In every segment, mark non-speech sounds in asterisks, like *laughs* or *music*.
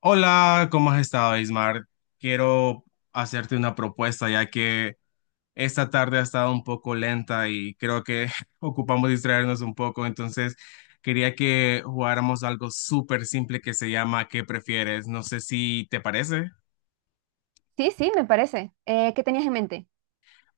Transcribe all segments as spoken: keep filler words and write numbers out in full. Hola, ¿cómo has estado, Ismar? Quiero hacerte una propuesta, ya que esta tarde ha estado un poco lenta y creo que *laughs* ocupamos distraernos un poco, entonces quería que jugáramos algo súper simple que se llama ¿Qué prefieres? No sé si te parece. Sí, sí, me parece. Eh, ¿qué tenías en mente?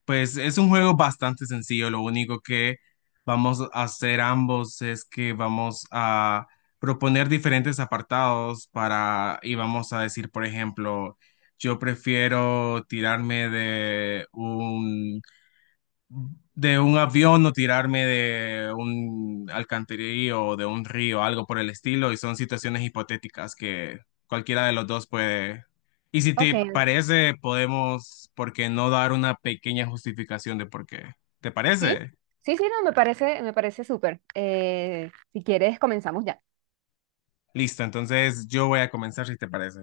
Pues es un juego bastante sencillo, lo único que vamos a hacer ambos es que vamos a proponer diferentes apartados para y vamos a decir, por ejemplo, yo prefiero tirarme de de un avión o tirarme de un alcantarillo o de un río, algo por el estilo, y son situaciones hipotéticas que cualquiera de los dos puede. Y si Ok, te parece, podemos, ¿por qué no dar una pequeña justificación de por qué? ¿Te sí, parece? sí, sí, no, me parece, me parece súper. Eh, si quieres, comenzamos ya. Listo, entonces yo voy a comenzar si te parece.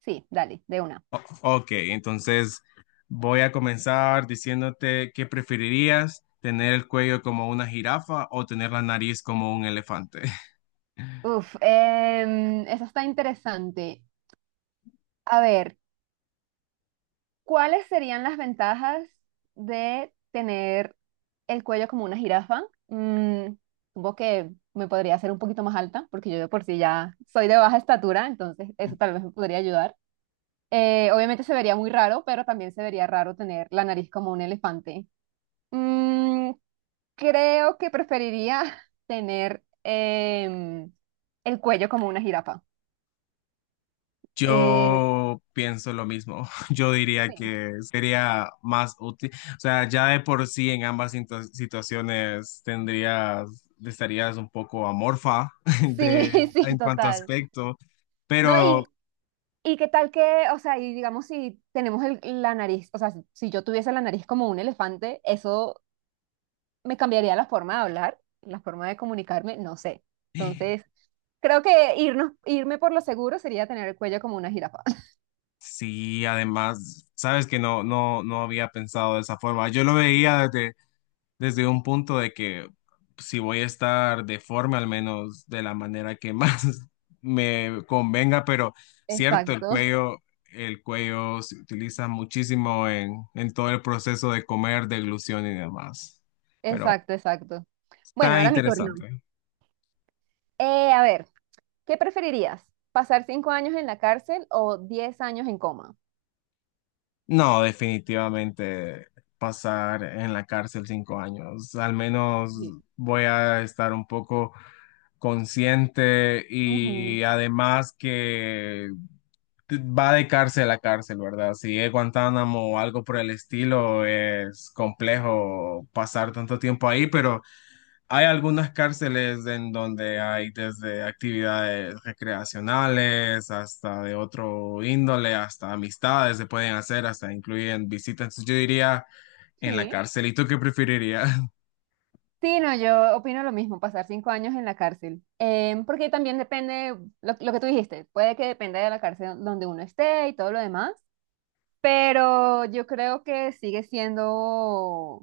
Sí, dale, de una. Ok, entonces voy a comenzar diciéndote qué preferirías, tener el cuello como una jirafa o tener la nariz como un elefante. Uf, em, eso está interesante. A ver, ¿cuáles serían las ventajas de tener el cuello como una jirafa? Mm, Supongo que me podría hacer un poquito más alta, porque yo de por sí ya soy de baja estatura, entonces eso tal vez me podría ayudar. Eh, obviamente se vería muy raro, pero también se vería raro tener la nariz como un elefante. Mm, Creo que preferiría *laughs* tener em, el cuello como una jirafa. Eh, Yo pienso lo mismo. *laughs* Yo diría sí, que sería más útil. O sea, ya de por sí en ambas situ- situaciones tendrías, estarías un poco amorfa sí, *laughs* *laughs* de, sí, en cuanto a total. aspecto, No, y, pero y qué tal que, o sea, y digamos si tenemos el- la nariz, o sea, si si yo tuviese la nariz como un elefante, eso me cambiaría la forma de hablar, la forma de comunicarme, no sé. Entonces, creo que irnos, irme por lo seguro sería tener el cuello como una jirafa. sí, además, sabes que no, no, no había pensado de esa forma. Yo lo veía desde un punto de que si voy a estar deforme, al menos de la manera que más *laughs* me convenga, pero cierto, el Exacto, cuello, el cuello se utiliza muchísimo en, en todo el proceso de comer, deglución y demás. Pero exacto, exacto. Bueno, está ahora mi turno. interesante. Eh, a ver, ¿qué preferirías? ¿Pasar cinco años en la cárcel o diez años en coma? No, definitivamente pasar en la cárcel cinco años. Al menos Sí. voy a estar un poco consciente Ujú. y además que va de cárcel a cárcel, ¿verdad? Si es Guantánamo o algo por el estilo, es complejo pasar tanto tiempo ahí, pero hay algunas cárceles en donde hay desde actividades recreacionales hasta de otro índole, hasta amistades se pueden hacer, hasta incluyen visitas. Entonces, yo diría en la Sí. cárcel. ¿Y tú qué preferirías? *laughs* Sí, no, yo opino lo mismo, pasar cinco años en la cárcel. Em, porque también depende, lo, lo que tú dijiste, puede que dependa de la cárcel donde uno esté y todo lo demás, pero yo creo que sigue siendo,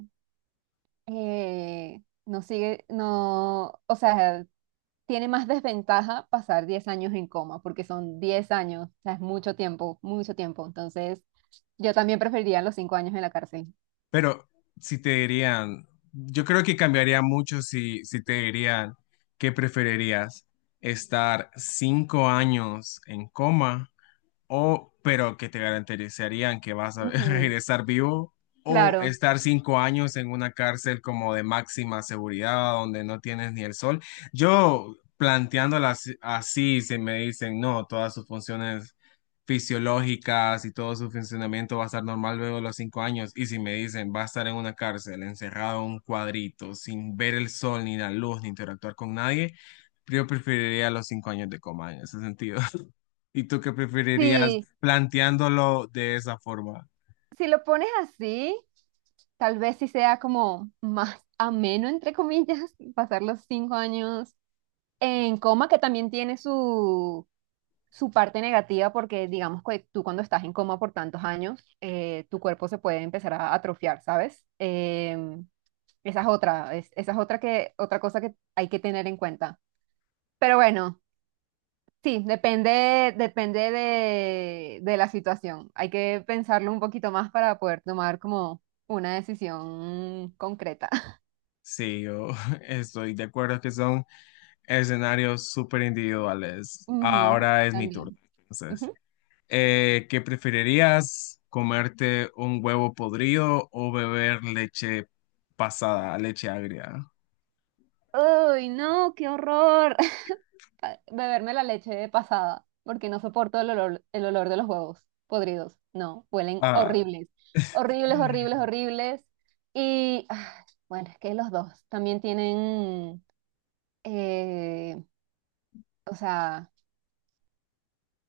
eh, no sigue, no, o sea, tiene más desventaja pasar diez años en coma, porque son diez años, o sea, es mucho tiempo, mucho tiempo. Entonces, yo también preferiría los cinco años en la cárcel. Pero si te dirían, yo creo que cambiaría mucho si, si te dirían que preferirías estar cinco años en coma o pero que te garantizarían que vas a *laughs* Ujú, regresar vivo o claro. estar cinco años en una cárcel como de máxima seguridad donde no tienes ni el sol. Yo planteándolas así, se me dicen, no, todas sus funciones fisiológicas y todo su funcionamiento va a estar normal luego de los cinco años. Y si me dicen, va a estar en una cárcel, encerrado en un cuadrito, sin ver el sol, ni la luz, ni interactuar con nadie, yo preferiría los cinco años de coma en ese sentido. ¿Y tú qué preferirías Sí, planteándolo de esa forma? si lo pones así, tal vez sí sea como más ameno, entre comillas, *laughs* pasar los cinco años en coma, que también tiene su, su parte negativa, porque digamos que tú cuando estás en coma por tantos años, eh, tu cuerpo se puede empezar a atrofiar, ¿sabes? Em, Esa es otra, es- esa es otra que, otra cosa que hay que tener en cuenta. Pero bueno, sí, depende, depende de, de la situación. Hay que pensarlo un poquito más para poder tomar como una decisión concreta. *laughs* Sí, yo *laughs* estoy de acuerdo que son escenarios súper individuales. Ujú, Ahora es mi turno. también. Entonces, Ujú. eh, ¿qué preferirías? ¿Comerte un huevo podrido o beber leche pasada, leche agria? Uy, no, qué horror. A- beberme la leche de pasada, porque no soporto el olor, el olor de los huevos podridos. No, huelen Ah. horribles, horribles, horribles, horribles. Y ah, bueno, es que los dos también tienen, eh, o sea,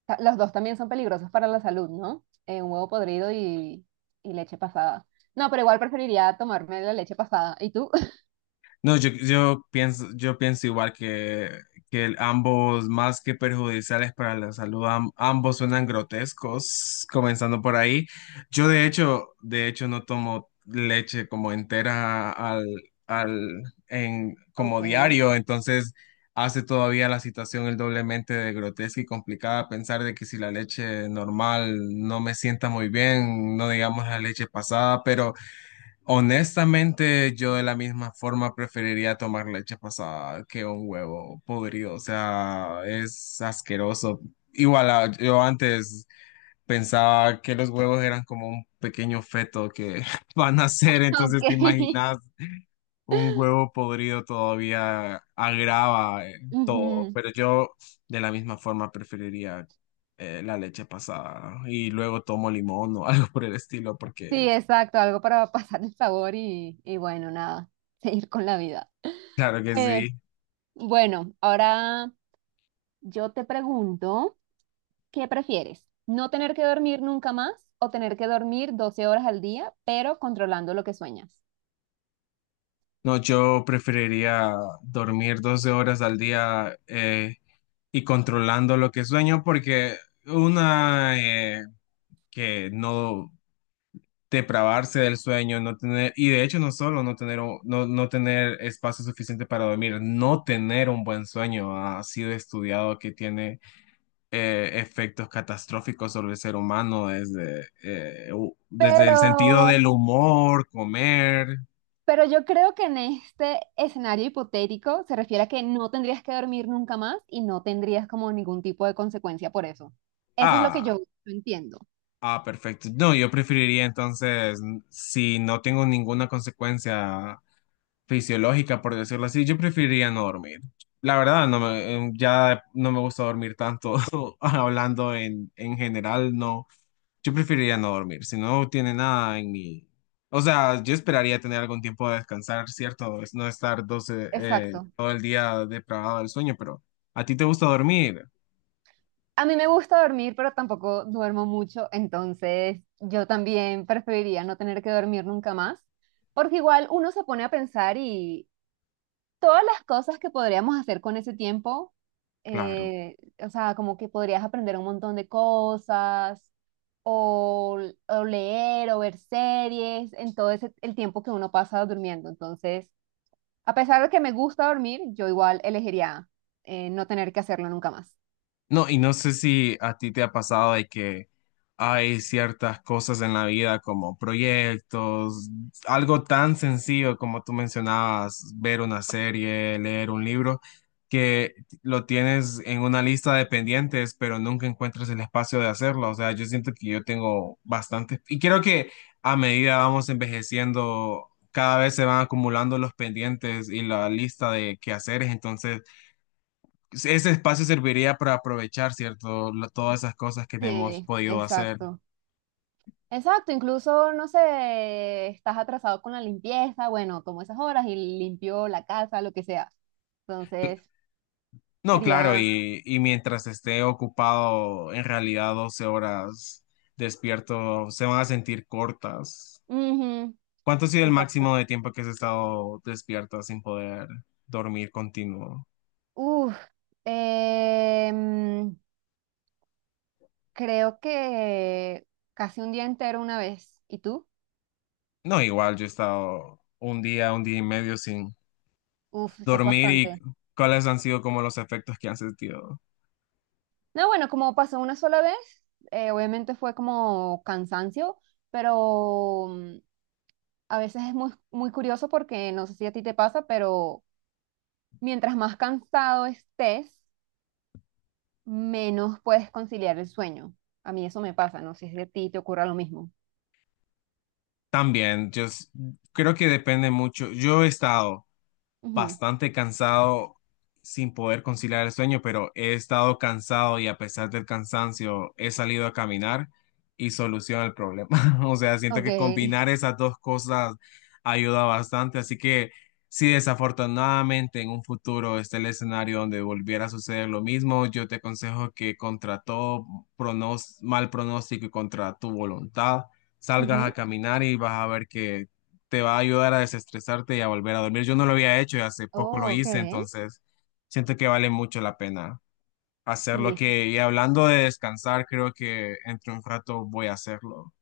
ta- los dos también son peligrosos para la salud, ¿no? Eh, un huevo podrido y, y leche pasada. No, pero igual preferiría tomarme la leche pasada. ¿Y tú? *laughs* No, yo, yo pienso, yo pienso igual que, que el- ambos, más que perjudiciales para la salud, am- ambos suenan grotescos, comenzando por ahí. Yo de hecho, de hecho no tomo leche como entera al, al, en, como Ok, diario, entonces hace todavía la situación el doblemente de grotesca y complicada pensar de que si la leche normal no me sienta muy bien, no digamos la leche pasada, pero. Honestamente, yo de la misma forma preferiría tomar leche pasada que un huevo podrido. O sea, es asqueroso. Igual, ah, yo antes pensaba que los huevos eran como un pequeño feto que *laughs* van a ser. Entonces, ¿te ok. imaginas un huevo podrido todavía agrava eh, *laughs* todo? Ujú. Pero yo de la misma forma preferiría eh, la leche pasada. Y luego tomo limón o *laughs* algo por el estilo, Sí, porque exacto, algo para *laughs* pasar el sabor y, y bueno, nada, *laughs* seguir con la vida. claro que Eh, sí. bueno, ahora yo te pregunto, ¿qué prefieres? ¿No tener que dormir nunca más o tener que dormir doce horas al día, pero controlando lo que sueñas? No, yo preferiría dormir doce horas al día eh, y controlando lo que sueño porque una eh, que no depravarse del sueño, no tener, y de hecho no solo no tener, un- no, no tener espacio suficiente para dormir, no tener un buen sueño ha sido estudiado que tiene eh, efectos catastróficos sobre el ser humano desde, eh, u- desde el sentido Pero, del humor, comer. pero yo creo que en este escenario hipotético se refiere a que no tendrías que dormir nunca más y no tendrías como ningún tipo de consecuencia por eso. Eso es lo que Ah. yo entiendo. Ah, perfecto. No, yo preferiría entonces, n- si no tengo ninguna consecuencia fisiológica, por decirlo así, yo preferiría no dormir. La verdad, no me, eh, ya no me gusta dormir tanto, *laughs* hablando en, en general, no. Yo preferiría no dormir, si no tiene nada en mi. O sea, yo esperaría tener algún tiempo de descansar, ¿cierto? Es no estar doce, eh, Exacto. todo el día depravado del sueño, pero ¿a ti te gusta dormir? A mí me gusta dormir, pero tampoco duermo mucho, entonces yo también preferiría no tener que dormir nunca más, porque igual uno se pone a pensar y todas las cosas que podríamos hacer con ese tiempo, Claro. eh, o sea, como que podrías aprender un montón de cosas, o, o leer, o ver series, en todo ese, el tiempo que uno pasa durmiendo. Entonces, a pesar de que me gusta dormir, yo igual elegiría eh, no tener que hacerlo nunca más. No, y no sé si a ti te ha pasado de que hay ciertas cosas en la vida como proyectos, algo tan sencillo como tú mencionabas, ver una serie, leer un libro, que lo tienes en una lista de pendientes, pero nunca encuentras el espacio de hacerlo. O sea, yo siento que yo tengo bastante, y creo que a medida vamos envejeciendo, cada vez se van acumulando los pendientes y la lista de quehaceres, entonces ese espacio serviría para aprovechar, ¿cierto? Lo- todas esas cosas que no hemos Sí, podido hacer. exacto. Exacto, incluso, no sé, estás atrasado con la limpieza, bueno, tomo esas horas y limpio la casa, lo que sea. Entonces, No, claro, sería... y, y mientras esté ocupado, en realidad doce horas despierto se van a sentir cortas. Ujú, ¿Cuánto ha sido el exacto. máximo de tiempo que has estado despierta sin poder dormir continuo? Uf, em, creo que casi un día entero una vez. ¿Y tú? No, igual yo he estado un día, un día y medio sin Uf, eso es dormir y bastante. cuáles han sido como los efectos que han sentido. No, bueno, como pasó una sola vez, eh, obviamente fue como cansancio, pero mm, a veces es muy, muy curioso porque no sé si a ti te pasa, pero mientras más cansado estés, menos puedes conciliar el sueño. A mí eso me pasa, no sé si a ti te ocurra lo mismo. También, yo s- creo que depende mucho. Yo he estado Ujú. bastante cansado sin poder conciliar el sueño, pero he estado cansado y a pesar del cansancio he salido a caminar y soluciona el problema. *laughs* O sea, siento que Ok. combinar esas dos cosas ayuda bastante, así que si desafortunadamente en un futuro está el escenario donde volviera a suceder lo mismo, yo te aconsejo que contra todo pronos- mal pronóstico y contra tu voluntad, *laughs* salgas a Ujú. caminar y vas a ver que te va a ayudar a desestresarte y a volver a dormir. Yo no lo había hecho y hace poco lo Oh, ok. hice, entonces siento que vale mucho la pena hacerlo. Listo. Que, y hablando de descansar, creo que entre un rato voy a hacerlo.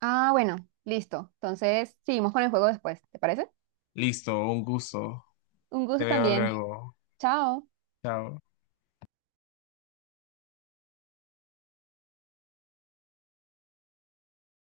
Ah, bueno, listo. Entonces, seguimos con el juego después, ¿te parece? Listo, un gusto. Un Te gusto veo también. luego. Chao. Chao.